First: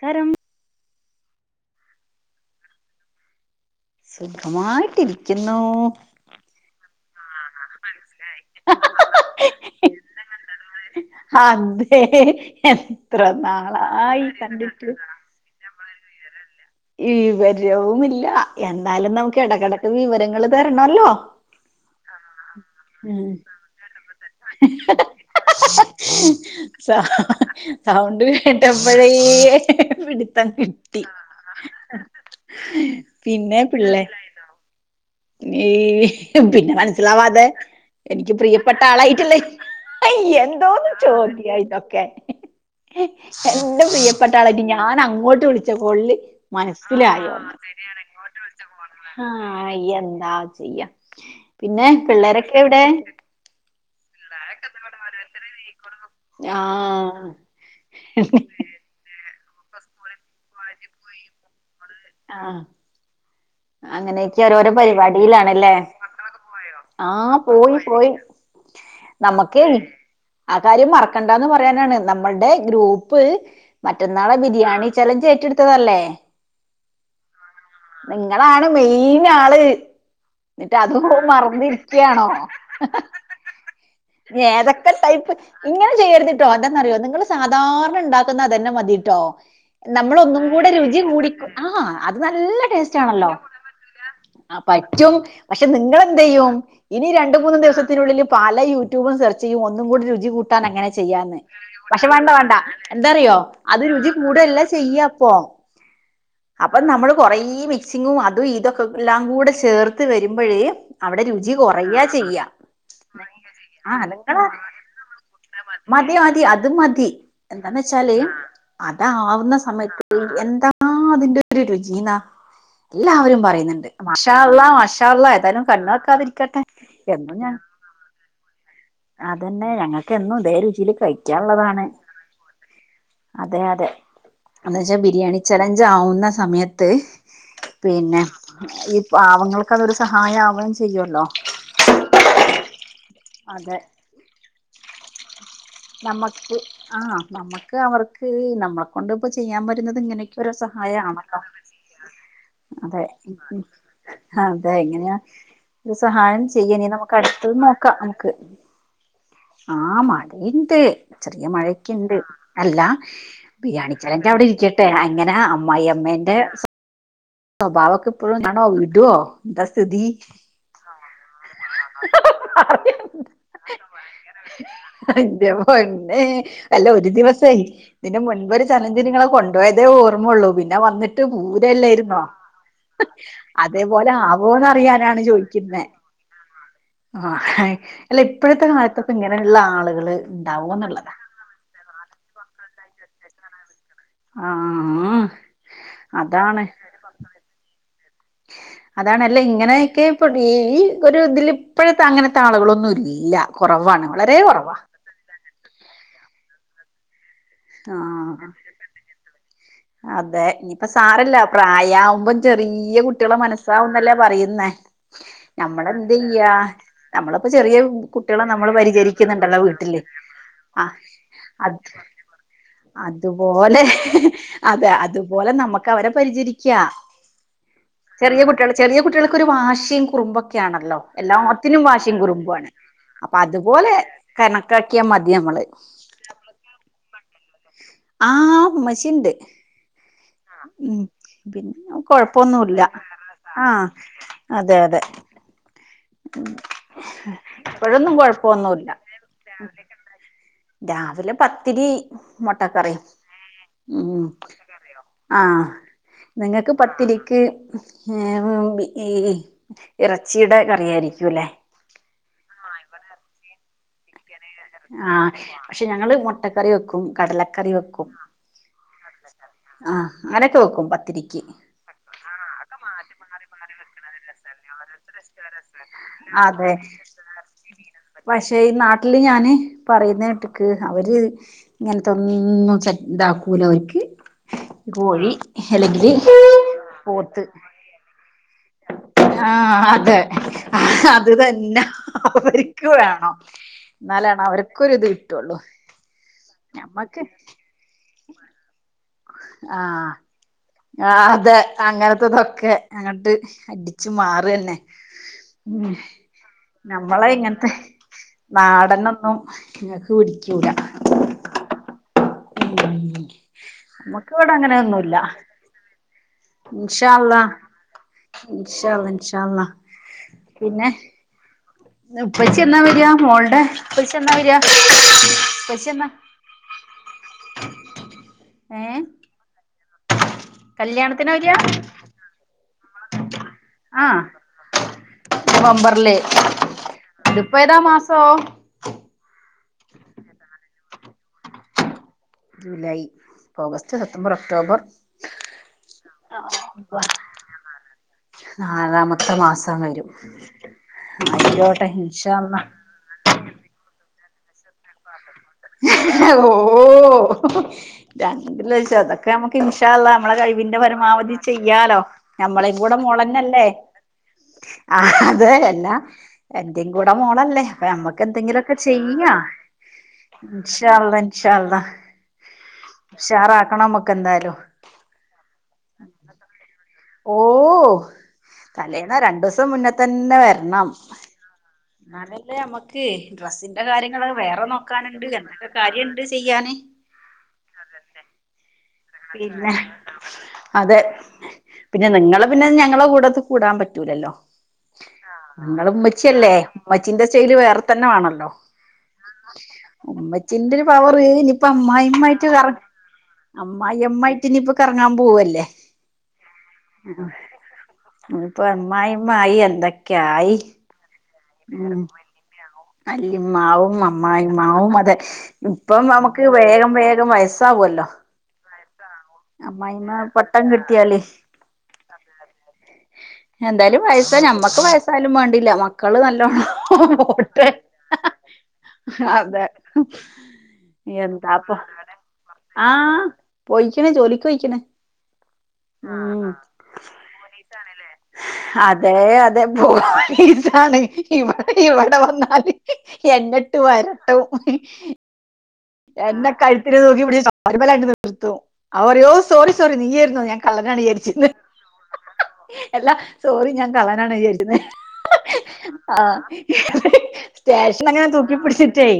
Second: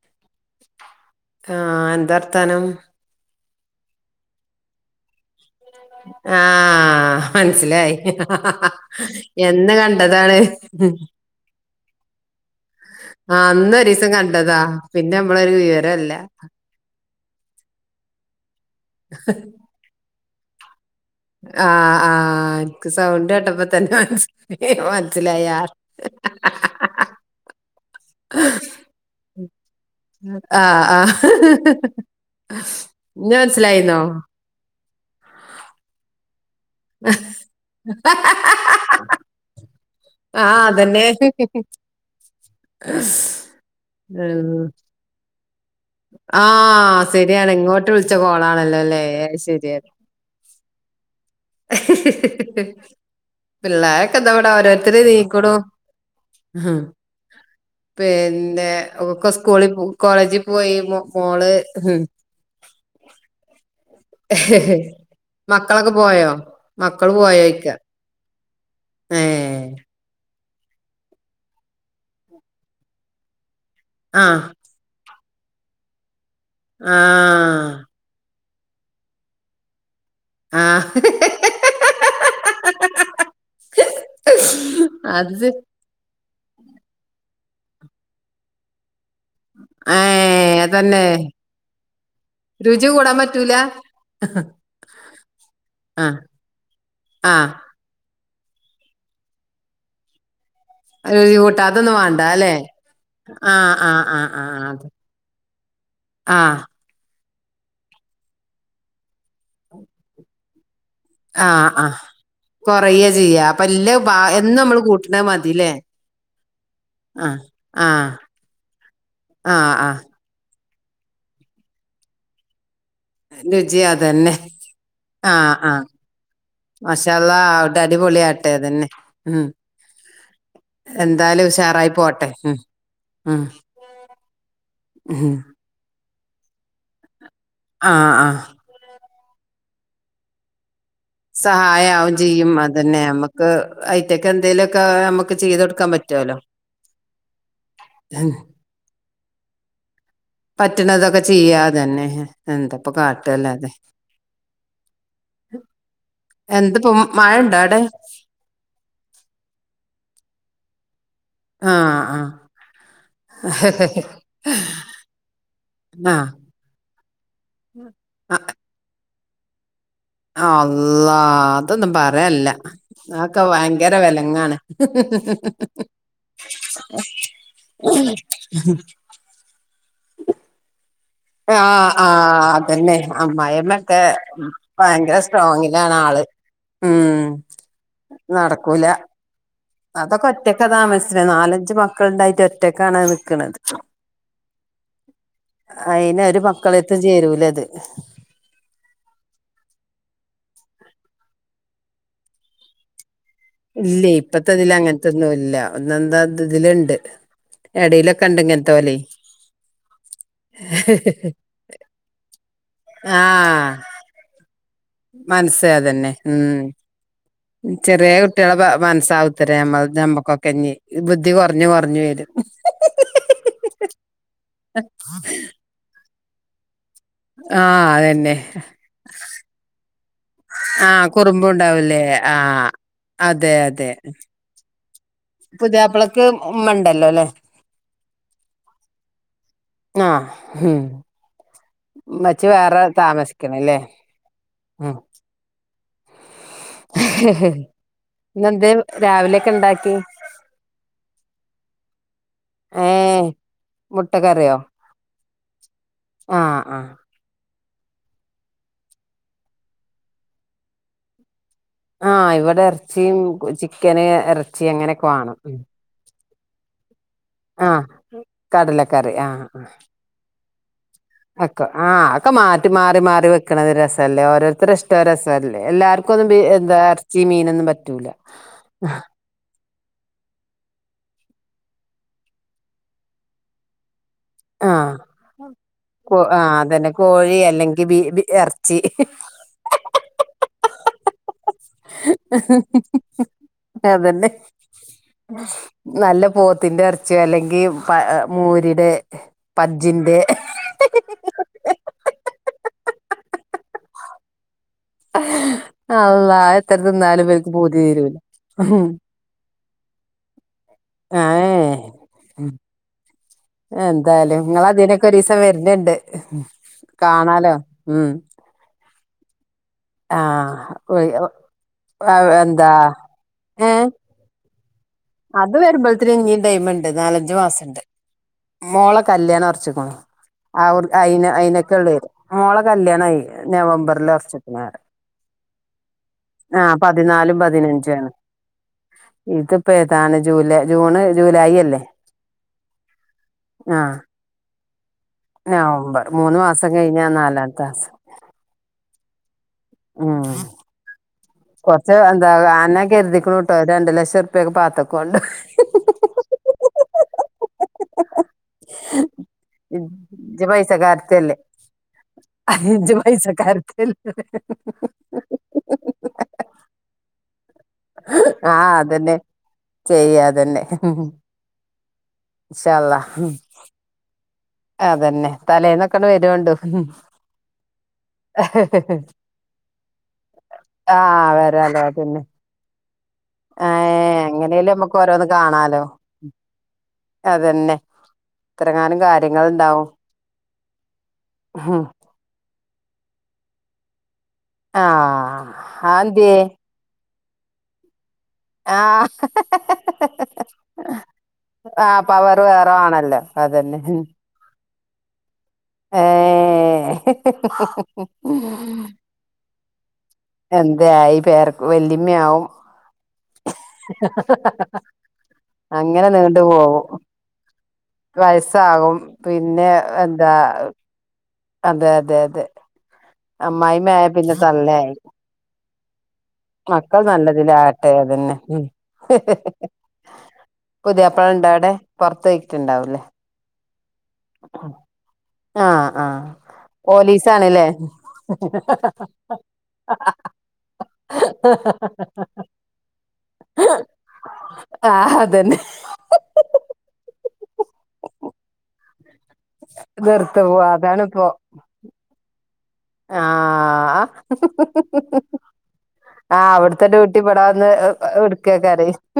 കരം ആ എന്താർത്താനം? സുഖമായിട്ടിരി ആ മനസ്സിലായി എന്ന് കണ്ടതാണ്? [inaudible] ആ അന്നരീസം നാളായി കണ്ടതാ, കണ്ടിട്ട് പിന്നെ നമ്മളൊരു വിവരല്ല. വിവരവുമില്ല, എന്നാലും നമുക്ക് ഇടക്കിടക്ക് വിവരങ്ങൾ തരണല്ലോ. ആഹ് ആഹ് എനിക്ക് ഉം സൗണ്ട് കേട്ടപ്പോ തന്നെ മനസ്സി മനസ്സിലായ സ സൗണ്ട് കേട്ടപ്പോഴേ പിടിത്തം കിട്ടി. ന്നെ പിന്നെ മനസ്സിലായീന്നോ? പിള്ളേ ഈ പിന്നെ മനസിലാവാതെ എനിക്ക് പ്രിയപ്പെട്ട ആളായിട്ടല്ലേ അയ് ആഹ് എന്തോന്നന്ന് അതന്നെ ചോദിയ ഇതൊക്കെ? എന്റെ പ്രിയപ്പെട്ട ഉം ആളായിട്ട് ഞാൻ അങ്ങോട്ട് വിളിച്ച കോളില് ആഹ് ശരിയാണ് മനസ്സിലായൊന്നു, ഇങ്ങോട്ട് വിളിച്ച കോളാണല്ലോ അല്ലേ ആ അത് ആയ് ശരിയാണ് എന്താ ചെയ്യ. പിന്നെ, പിള്ളേരൊക്കെ എവിടെ? പിള്ളാര് ആഹ് പിന്നെ ഒക്കെ സ്കൂളിൽ കോളേജിൽ പോയി മോള് ഉം ആഹ് അങ്ങനെയൊക്കെ ഓരോരോ പരിപാടിയിലാണല്ലേ മക്കളൊക്കെ പോയോ [unintelligible] മക്കള് ആഹ് പോയോയ്ക്ക പോയി പോയി ഏ നമ്മക്ക് ആ കാര്യം മറക്കണ്ടാന്ന് പറയാനാണ് നമ്മളുടെ ഗ്രൂപ്പ് ആ മറ്റന്നാളെ ബിരിയാണി ചലഞ്ച് ഏറ്റെടുത്തതല്ലേ ആഹ് ങ്ങളാണ് മെയിൻ ആള് ആ എന്നിട്ട് അത് മറന്നിരിക്കയാണോ ഏതൊക്കെ ടൈപ്പ് അത് ഇങ്ങനെ ചെയ്യരുതിട്ടോ എന്തന്നറിയോ നിങ്ങൾ സാധാരണ ഉണ്ടാക്കുന്നത് അതന്നെ മതി ട്ടോ ഏ നമ്മള് ഒന്നും കൂടെ രുചിയ അതന്നെ കൂടിക്കും ആഹ് അത് നല്ല രുചി ടേസ്റ്റ് കൂടാൻ ആണല്ലോ പറ്റൂല ആഹ് പറ്റും പക്ഷെ ആ നിങ്ങെലെന്ത് ചെയ്യും ഇനി ആ രണ്ട് മൂന്ന് ദിവസത്തിനുള്ളിൽ പല യൂട്യൂബും സെർച് ചെയ്യും ഒന്നും കൂടി രുചി കൂട്ട് കൂട്ടാൻ അങ്ങനെ രുചി ചെയ്യാന്ന് കൂട്ടാ അതൊന്നും പക്ഷെ വേണ്ട വേണ്ട അല്ലെ എന്താറിയോ ആ അത് ആ രുചി ആ ആ കൂടല്ല അത് ചെയ്യപ്പ ആ അപ്പൊ നമ്മള് കൊറെ മിക്സിങ്ങും അതും ഇതൊക്കെ എല്ലാം കൂടെ ചേർത്ത് വരുമ്പോഴേ അവിടെ ആ രുചി ആ കൊറേ ചെയ്യാം കൊറയ ചെയ്യാ അപ്പൊ എല്ല ആഹ് നിങ്ങള എന്നും നമ്മള് കൂട്ടണ മതില്ലേ മതി മതി അതും മതി ആ എന്താന്ന് ആ വെച്ചാല് അതാവുന്ന ആ ആ സമയത്ത് എന്താ അതിന്റെ ഒരു രുചീന എല്ലാവരും രുചി പറയുന്നുണ്ട് അതന്നെ മാഷഅല്ലാഹ് മാഷാ അല്ലാഹ് ആഹ് ഏതായാലും ആഹ് കണ്ണ് വെക്കാതിരിക്കട്ടെ എന്നും ഞാൻ അടിപലെയ അതന്നെ ഞങ്ങക്ക്എന്നും ഇതേ രുചീയില് എന്തായാലും കഴിക്കാൻള്ളതാണ് ഉഷാറായി പോട്ടെ ഉം ഉം അതെ അതെ എന്ന് ഉം വെച്ചാബിരിയാണി ചലഞ്ച്ആവുന്ന സമയത്ത് ആഹ് പിന്നെ ആഹ് ഈ പാവങ്ങൾക്കതൊരു സഹായാവൻ സഹായാവുംചെയ്യുംഅതന്നെ നമുക്ക് ഐറ്റ്ക്കെഎന്തൊലുക്കെ നമുക്ക് നമ്മക്ക് ആ നമുക്ക്അവർക്ക് ഉം നമ്മളെകൊണ്ട്പ്പ ചെയ്യാൻ പറ്റ്ന്നത് ഇങ്ങനെ പറ്റണതൊക്കെ സഹായാണല്ലോ ചെയ്യാ അതന്നെ എന്താപ്പൊ അതെ കാട്ടല്ലാതെ അതെഎങ്ങനെയാ [inaudible] ഒരുസഹായം എന്തിപ്പോ ചെയ്യിനീന്ന് മഴ ഇണ്ടോ അവിടെ നമുക്ക്അടുത്തനോക്കാം നമുക്ക് ആ മടിയിണ്ട് ചെറിയ മഴക്ക്ണ്ട് ആഹ് ആഹ് അല്ലബിരിയാണിചലഞ്ചഅവിടെഇരിക്കട്ടെ അങ്ങനെഅമ്മായിഅമ്മ എന്റെ ബാവക്ക് പ്പോഴും കാണോ വീടോ എന്താ സ് ആ അള്ളാ അതൊന്നുംപറയല്ല അക്കെഭയങ്കര വെലങ്ങാണ് അല്ലഒരു ദിവസെയ് ഇതിന്മുൻപൊരു ചലഞ്ചനിങ്ങളെ കൊണ്ടോയതേഓർമ്മൊള്ളൂ പിന്നെവന്നിട്ട് ന്നി ആഹ് ട്ട്പൂരല്ലായിരുന്നോ ആഹ് അതന്നെ അമ്മായിമ്മക്കെ ഭയങ്കര അതേപോലെആവോന്ന്റിയാനാണ് ചോയ്ക്കുന്നെ സ്ട്രോങ്ങിലാണ് ആള് ഉം ആ അല്ലഇപ്പോഴത്തെ കാലത്തൊക്കെഇങ്ങനെള്ള ആൾ അതൊക്കെഒറ്റക്കാ താമസ്ച്ച്ണെ നാലഞ്ചുമക്കളുണ്ടായിട്ട് ഒറ്റക്കാണ് നി ക്ക്ണത് ആഹ് അയിനഒരു മക്കളെത്ത്ചേരൂലത് അതാണല്ലെ ഇങ്ങനെയൊക്കെ ഇപ്പ ഈ ഒരുഇതിൽ ഇപ്പോഴത്തെഅങ്ങനത്തെ ആളുകളൊന്നും [unintelligible] കുറവാണ് ഇല്ലേയ് വളരെ കുറവാ ഇപ്പത്തെഇതിലങ്ങനത്തെന്നുംല്ല ഒന്നെന്താത്ഇതിലുണ്ട് എടയിലൊക്കെ ആഹ് ഇണ്ട്ങ്ങ്ൻത്തൊയ് [inaudible] അതെ ഇപ്പോ സാറല്ല പ്രായാആവുമ്പം ചെറീയ്യകുട്ടിയാളെ മനസ്സാവുന്നല്ലേപറയുന്നേ? മനസ്സേതന്നെ ഉം നമ്മളിപ്പോ ചെറിയ കുട്ടികളെ ചെറിയകുട്ടികളെ നമ്മള് മനസ്സാവംത്തരെ പരിചരിക്കുന്നുണ്ടല്ലോ നമ്മൾ വീട്ടില് നമ്മുക്കൊക്കെ ഇഞ് ആ അത് ബുദ്ധികുറഞ്ഞുകുറഞ്ഞ് വരും അതുപോലെ അതെ അതുപോലെനമുക്കവരെ പരിചരിക്ക ആഹ് അതന്നെ ചെറിയ കുട്ടിയാള് ചെറിയകുട്ടികൾക്കൊരു വാശിം കുറുമ്പൊക്കൊണല്ലോ ആഹ് കുറുമ്പുണ്ടാവൂലേ എല്ലാത്തിനുംവാശിയ ഉ റുമ്പാണ് ആഹ് അതെ അതെ അപ്പൊഅതുപോലെ കണക്കാക്കിയാമതിനമ്മള് പുതിയാപ്പളക്ക് ഉമ്മ ഉണ്ടല്ലോ അല്ലെ ആ ഉമ്മച്ചിൻണ്ട് ഉം ഉമ്മച്ചി പിന്നെകൊഴപ്പൊന്നുല്ല വേറെ ആ താമസിക്കണല്ലേ ഉം അതെഅതെ ഇപ്പോഴൊന്നും ഇന്നെന്തേ കൊഴപ്പോന്നുല്ല രാവിലെയൊക്കെ ഉണ്ടാക്കി രാവിലെ പത്തിരി മൊട്ടക്കറിം ഏഹ് ഉം. മുട്ടക്കറിയോ ആ ആഹ് നിങ്ങൾക്ക് ആഹ് പത്തിരിക്ക് ഈ ഇറച്ചിയുടെ കറിയയിരിക്കൂല്ലേ ആഹ് ഇവിടെ എർച്ചിം ചിക്കന് എർ ആ പക്ഷെഞങ്ങള് മുട്ടക്കറിവെക്കും ആഹ് കടലക്കറിവെക്കും കടലക്കറി ആ അങ്ങനെയൊക്കെവെക്കും അക്ക ആ ഒക്കെ മാറ്റി മാറിമാറി വെക്കണത് രസല്ലേ ഓരോരുത്തർഇഷ്ട ഇ രസല്ലേഎല്ലാർക്കും ഒന്നും അതെ എന്താ എറച്ചീംമീനൊന്നും പറ്റൂല പറയുന്നെട്ട്ക്ക് അവര് ഇങ്ങൻത്തൊന്നും സെറ്റ് ഇതാക്കൂല അവർക്ക് ആ കോഴി അല്ലെങ്കില് കോ ആ അതന്നെ കോഴി പോത്ത് അല്ലെങ്കിൽ ബി ബി ഇറച്ചി ആഅതെ അ അതു ന്നെ അവര്ക്ക് വേണം അതന്നെ. എന്നാലാണ് അവർക്കൊരിത് കിട്ടുള്ളൂ നല്ലപോത്തിന്റെ എർച്യോ ഞമ്മക്ക് അല്ലെങ്കി മൂരിടെ ആ പജ്ജിന്റെ അതെ അങ്ങനത്തതൊക്കെ ഒക്കെ അങ്ങട്ട് അടിച്ചു മാറ്ന്നെ ഉം അള്ളാ എത്ര നമ്മള തിന്നാലും ഇവർക്ക് ഇങ്ങത്തെ പൂതി തീരൂല നാടനൊന്നും ങ്ങക്ക് പിടിക്കൂല ഏഹ് [unintelligible] നമ്മക്ക് എന്തായാലും ഇവിടെ നിങ്ങളെ അതിലൊക്കെ അങ്ങനെയൊന്നുല്ല ഒരു ദിവസം വര്ണിണ്ട് ഇൻഷാ അല്ലാഹ് ഇൻഷാ അല്ലാഹ് ഇന്ഷാ അല്ലാഹ് ആഹ് ആഹ് ഇപ്പച്ചി എന്താ എന്നാ വരിയാ മോൾടെ ഏഹ് ഇപ്പച്ചി എന്നാ വരിക അത് ഉപ്പച്ചി എന്നാ വരുമ്പോഴത്തിന് ഇനിയും ടൈമുണ്ട് നാലഞ്ചു മാസം ണ്ട് മോളെ ഏഹ് കല്യാണം ഓർച്ച്ക്ക്ണ് അയി കല്യാണത്തിനാ വരിക അയിനൊക്കെ ഉള്ളവര് മോള കല്ല്യാണമായി നവംബറില് ആഹ് ഒർച്ച്ക്കാണ് നവംബറില് ആഹ് പതിനാലും ഇതിപ്പോ ഏതാ പതിനഞ്ചും ആണ് മാസോ ഇത് ഇപ്പ താണ് ജൂലൈ ജൂണ് ജൂലൈ അല്ലേ ജൂലൈ ആഹ് ഓഗസ്റ്റ് സെപ്തംബർ ഒക്ടോബർ നവംബർ മൂന്ന് മാസം കഴിഞ്ഞാ നാലാമത്തെ മാസം ആറാമത്തെ മാസം വരും ആയിക്കോട്ടെ കൊറ്ച്ച എന്താ ഇൻഷാ അള്ളാ അന്ന കരുതിക്ക്ണട്ടോ രണ്ടു ലക്ഷം രൂപൊക്കെ പാത്തകൊണ്ടു [unintelligible] ഓ രണ്ടുലക്ഷം അതൊക്കെ നമുക്ക് ഇഷാല്ല നമ്മളെ ഇജ്ജ് കഴിവിന്റെ പരമാവ പൈസക്കാരത്തിയല്ലേ ചെയ്യാലോ ഞമ്മള ഇജ്ജ് കൂടെ മോളന്നല്ലേ പൈസക്കാരത്തിയല്ലേ ആഹ് അതേ അല്ലാ എന്റെയും കൂടെ മോളല്ലേ അപ്പ നമ്മക്ക് ആ എന്തെങ്കിലൊക്കെ അതന്നെ ചെയ്യാ ചെയ്യ അതന്നെ ഇൻഷാ അല്ലാഹ് ഇൻഷാ അല്ലാഹ് ഇൻഷാ അള്ളാ ഉഷാറാക്കണം മക്കെ എന്തായാലും അതന്നെ തലേന്നൊക്കെ വരോണ്ടു ഓ തലേന്നോ രണ്ട് ദിവസം മുന്നേ തന്നെ വരണം ആ വരാലോ അതന്നെ എന്നാലല്ലേ മ്മക്ക് ഏ ഡ്രസ്സിന്റെ കാര്യങ്ങള് വേറെ എങ്ങനെയാലും നമുക്ക് നോക്കാനുണ്ട് ഓരോന്ന് എന്തൊക്കെ കാണാലോ കാര്യങ്ങളുണ്ട് ചെയ്യാന് അതന്നെ ഇത്രങ്ങാനം പിന്നെ കാര്യങ്ങുണ്ടാവും അതെ പിന്നെ നിങ്ങള് പിന്നെ ഞങ്ങളെ കൂടെ കൂടാൻ പറ്റൂലല്ലോ ആഹ് ഞങ്ങൾ അതെന്തേ ഉമ്മച്ചിയല്ലേമ്മച്ചിന്റെ ശൈലി വേറെ തന്നെ വേണല്ലോ ആഹ് ഉമ്മച്ചിന്റെ ഒരു പവറ് ഇനിപ്പോ ആഹ് പവർ അമ്മായിമ്മായിട്ട് വേറെ ആണല്ലോ അതന്നെ അമ്മായമ്മായിട്ട് ഇഞ്ഞിപ്പൊ കറങ്ങാൻ പോവല്ലേ ഇനിയിപ്പോ അമ്മായിമ്മ ആയി എന്തൊക്കെയായി എന്തെആയി പേര ഉം വെല്ലിമ്മയാവും വല്ലിമ്മാവും അമ്മായിമ്മാവും അതെ ഇപ്പം നമുക്ക് വേഗം വേഗം വയസ് വയസാകും പിന്നെ അമ്മായിമ്മ എന്താ പട്ടം കിട്ടിയാല് അതെ അതെ അതെ എന്തായാലും അമ്മായിമ്മായപിന്നെ വയസ്സാ ഞമ്മക്ക് തള്ളായി വയസ്സായാലും വേണ്ടില്ല മക്കള് നല്ലോണം മക്കൾ പോട്ടെ നല്ലതിലാവട്ടെ തന്നെ അതെ പുതിയാപ്പള ഉണ്ടോ എന്താപ്പ അവിടെ പൊറത്ത് ആ പോയിട്ടുണ്ടാവൂലേ പോയിക്ക്ണ് ജോലിക്കൊയിക്ണ് ആ ആ പോലീസ് ആണ്ലേ അതെ അതെ പോലീസ്ആണ് ഇവടെ ഇവടെ വന്നാല് എന്നട്ട് വരട്ടും ആഹ് അതന്നെ എന്നെ കഴുത്തിനുതൂകിപിടിച്ചു ചൊമര്മലണ്ട് നിർത്തും അവറിയോ സോറി സോറി നിർത്ത് നീയായിര്ന്നോ ഞാൻ പോവാ കള്ളനാണ് അതാണിപ്പോ യാരിച്ചിന്ന് എല്ലാ സോറി ഞാൻ ആഹ് കള്ളനാണ് വിചാര്ക്കന്നെ ആ ആഹ് അവിടുത്തെ ഡ്യൂട്ടി ഇവിടെ വന്ന് സ്റ്റേഷൻ അങ്ങനെ എടുക്കേക്കാരെ തൂക്കിപിടിച്ചിട്ടേ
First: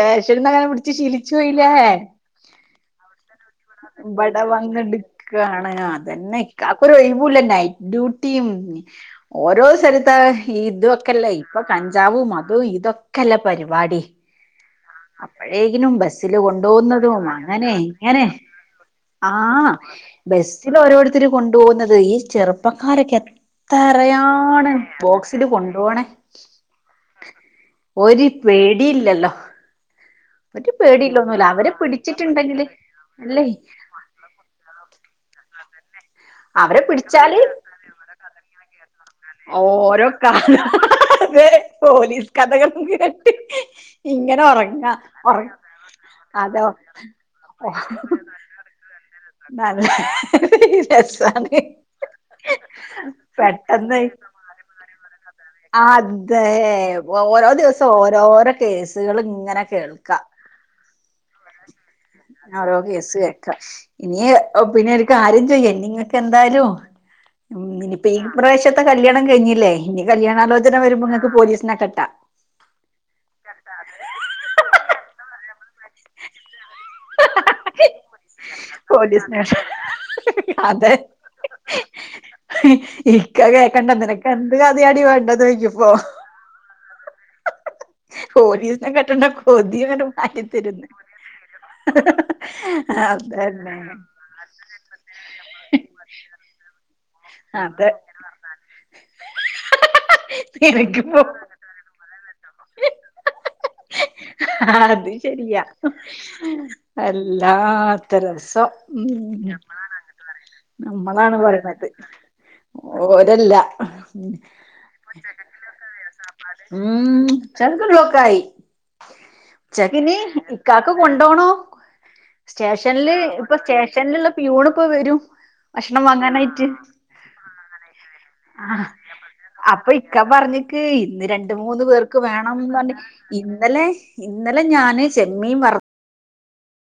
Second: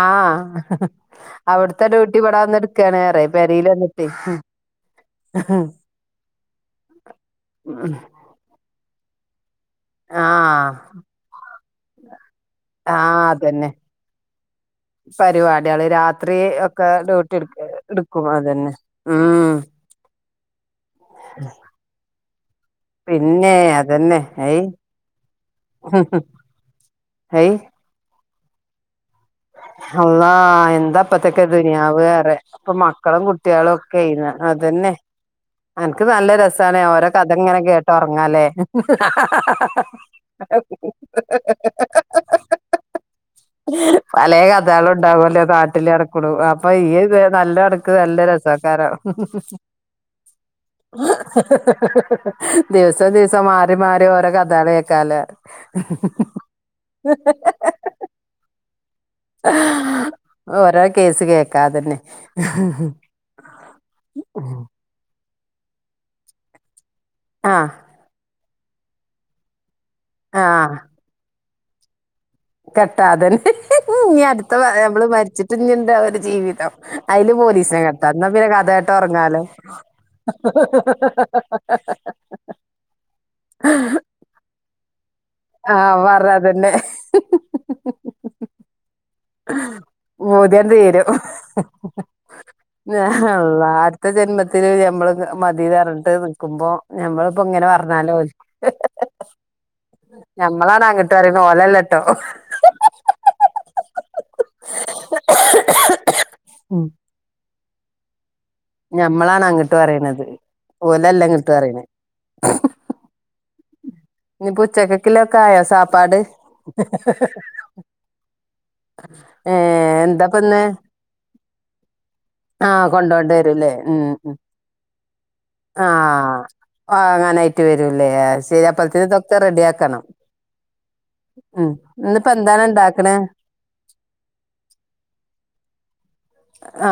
ആഹ് അങ്ങനെ പിടിച്ചു ശീലിച്ചുപോയിലേ അവിടുത്തെ ഡ്യൂട്ടി ഇവിടെ വന്ന് എടുക്കാണ് പറയും പെരേല് വന്നിട്ടേ ഇവടവന്ന്ട്ക്കാണ് ഞാൻ അതന്നെ ഇക്കാക്ക് ഒരൊഴിവൂല്ല നൈറ്റ്ഡ്യൂട്ടിം ഓരോ സ്ഥലത്ത് ആഹ് ഇതൊക്കെല്ലെ ഇപ്പോ കഞ്ചാവും- അതും ഇതോ- ആഹ് ക്കല്ലെ അതന്നെ പര്പാടി. പരിപാടികള് അപ്പൊഴേക്കിനും രാത്രി ബസ്സില് ഒക്കെ കൊണ്ടോവുന്നതും ഡ്യൂട്ടി എടു അങ്ങനെ ഇങ്ങനെ എടുക്കും അതന്നെ ആ ഉം സ്സില് ഓരോരുത്തര് കൊണ്ടോവുന്നത് ഈ ചെറുപ്പക്കാരക്കെ പിന്നെ അതന്നെ അയ് എത്രയാണ് ബോക്സില് കൊണ്ടോണെ അയ് ഒര് പേടിയില്ലല്ലോ അള്ളാ ഒരു എന്താപ്പത്തെക്കെ പേടിയില്ലൊന്നുല്ല അവരെ ദുനിയാവ്അറ്യെ പിടിച്ചിട്ടുണ്ടെങ്കില് പ്പൊ മക്കളും അല്ലേ കുട്ട്യാളൊക്കെയ് അതന്നെ ക്ക് നല്ലരസാണ് അവരെ ഓരോ പിടിച്ചാല് കഥങ്ങനെകേട്ട് ഒറ്ങ്ങാലേ ഓരോ കഥ അതെ പോലീസ്കഥകൾ കേട്ട് പലേ ഇങ്ങനെ ഒറങ്ങാ ഒറ കഥാളുണ്ടാവൊല്ലൊ നാട്ടില്നടക്കുണു അതോ അപ്പൊ ഇയ്യ് നല്ലഅൻക് നല്ലരസക്കാരം നല്ല രസാണ് ദിവസം ദിവസം മാറി മാറി പെട്ടെന്നെയ് ഓരോ കഥകള് കേക്കാലോ അതേ ഓരോദിവസം ഓരോരോ കേസ് ത്കള്ങ്ങനെ കേൾക്കാ ഓരോ കേസ് കേക്കാതെന്നെ ഓരോ കേസ്കേക്ക ഇനി പിന്നെനിക്കാര്യ ചെയ്യ് ഇനിങ്ങക്ക്എന്തായാലും ആഹ് ഇനിപ്പോ ഇപ്രാശ്യത്തെ കല്ല്യാണം കഴിഞ്ഞില്ലേ ഇനി കല്യാണാലോചന വരുമ്പൊങ്ങക്ക് പോലീസിനെ കെട്ടാ കെട്ടാ അതെന്നെ ഞ്ഞിഅടുത്ത നമ്മള് മരിച്ചിട്ട് ഞ്ഞിണ്ടാവൊല്ലൊ ജീവിതം അയില് പോലീസ്നെ കെട്ടാ ന്നാപിന്നെ കഥേട്ട് ഒറങ്ങാലൊ പോലീസിനെ അതെ ഇക്ക കേക്കണ്ട നിനക്കെന്ത് കഥയാടി വേ ആ പറ്ഞ്ഞതന്നെ പോലീസിനെ കെട്ടണ്ട കൊതി [unintelligible] അങ്ങട് മാറ്റിത്തരുന്ന് അള്ളാഹ്.... അതന്നെ അടുത്ത ജന്മത്തില് ഞമ്മള് മതിന്നർഞ്ഞ്ട്ട് നിക്കുമ്പോ- ഞമ്മള്പ്പോ ഇങ്ങനെ അതെ പറഞ്ഞാലോ. ങ്ങളാണങ്ങട്ട് നിനക്കിപ്പോ പറിണ് ഓലല്ലട്ടോ. [inaudible] അത് ശരിയാ ഉം വല്ലാത്തോരവസ്ഥ. സോ ഞമ്മളാണ് നമ്മളാണ് അങ്ങട്ട് പറയണത് പറിണത്, ഓലല്ല നമ്മളാണ് ഇങ്ങട്ട് പറയണേ പറിണത്. ഓരല്ല [inaudible] ഇനിയിപ്പോ ഉച്ചക്കക്കില്ലൊക്കെ ആയോ സാപ്പാട് ഉം.. ! ഏ [unintelligible] എന്താപ്പന്ന് ഇക്കാക്ക് കൊണ്ടോണോ? ആ സ്റ്റേഷന്ല് കൊണ്ടോണ്ട് ഇപ്പോ വരൂല്ലേ ഉം സ്റ്റേഷന്ല്ള്ള ഉം പിയുണ് ഇപ്പോ വരും. ആ.. ഭക്ഷണം വാങ്ങാനായിട്ട് ആ.. അങ്ങാനായിട്ട് വരുംല്ലേ, അയ്ശെരി അപ്പോത്ത്ന് തൊക്ക റെഡിയാക്കണം. ക്ക് ഇന്ന് രണ്ട്, ഉം മൂന്ന് പേർക്- ക്ക് ഇന്നിപ്പോ എന്താണ് വേണംന്ന് പറ്ഞ്ഞ് ഇണ്ടാക്കണേ ഇന്നലെ, ഇന്നലെ ഞാന് ചെമ്മീൻ വർ- ആ.. !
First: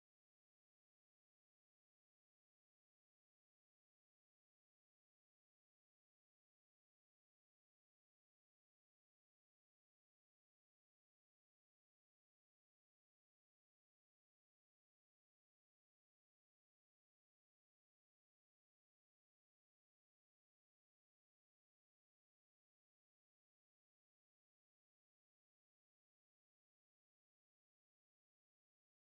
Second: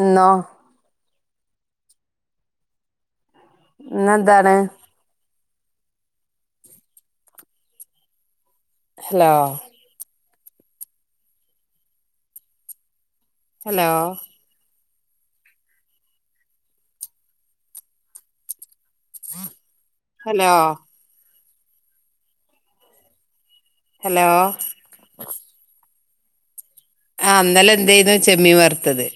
ഇന്നോ. ഇന്നെന്താണ്. ഹലോ.. ! ഹലോ.. ! ഹലോ... ! ഹലോ ആ ന്നലെന്തെയ്ന്ന് ചെമ്മീൻവർത്തത്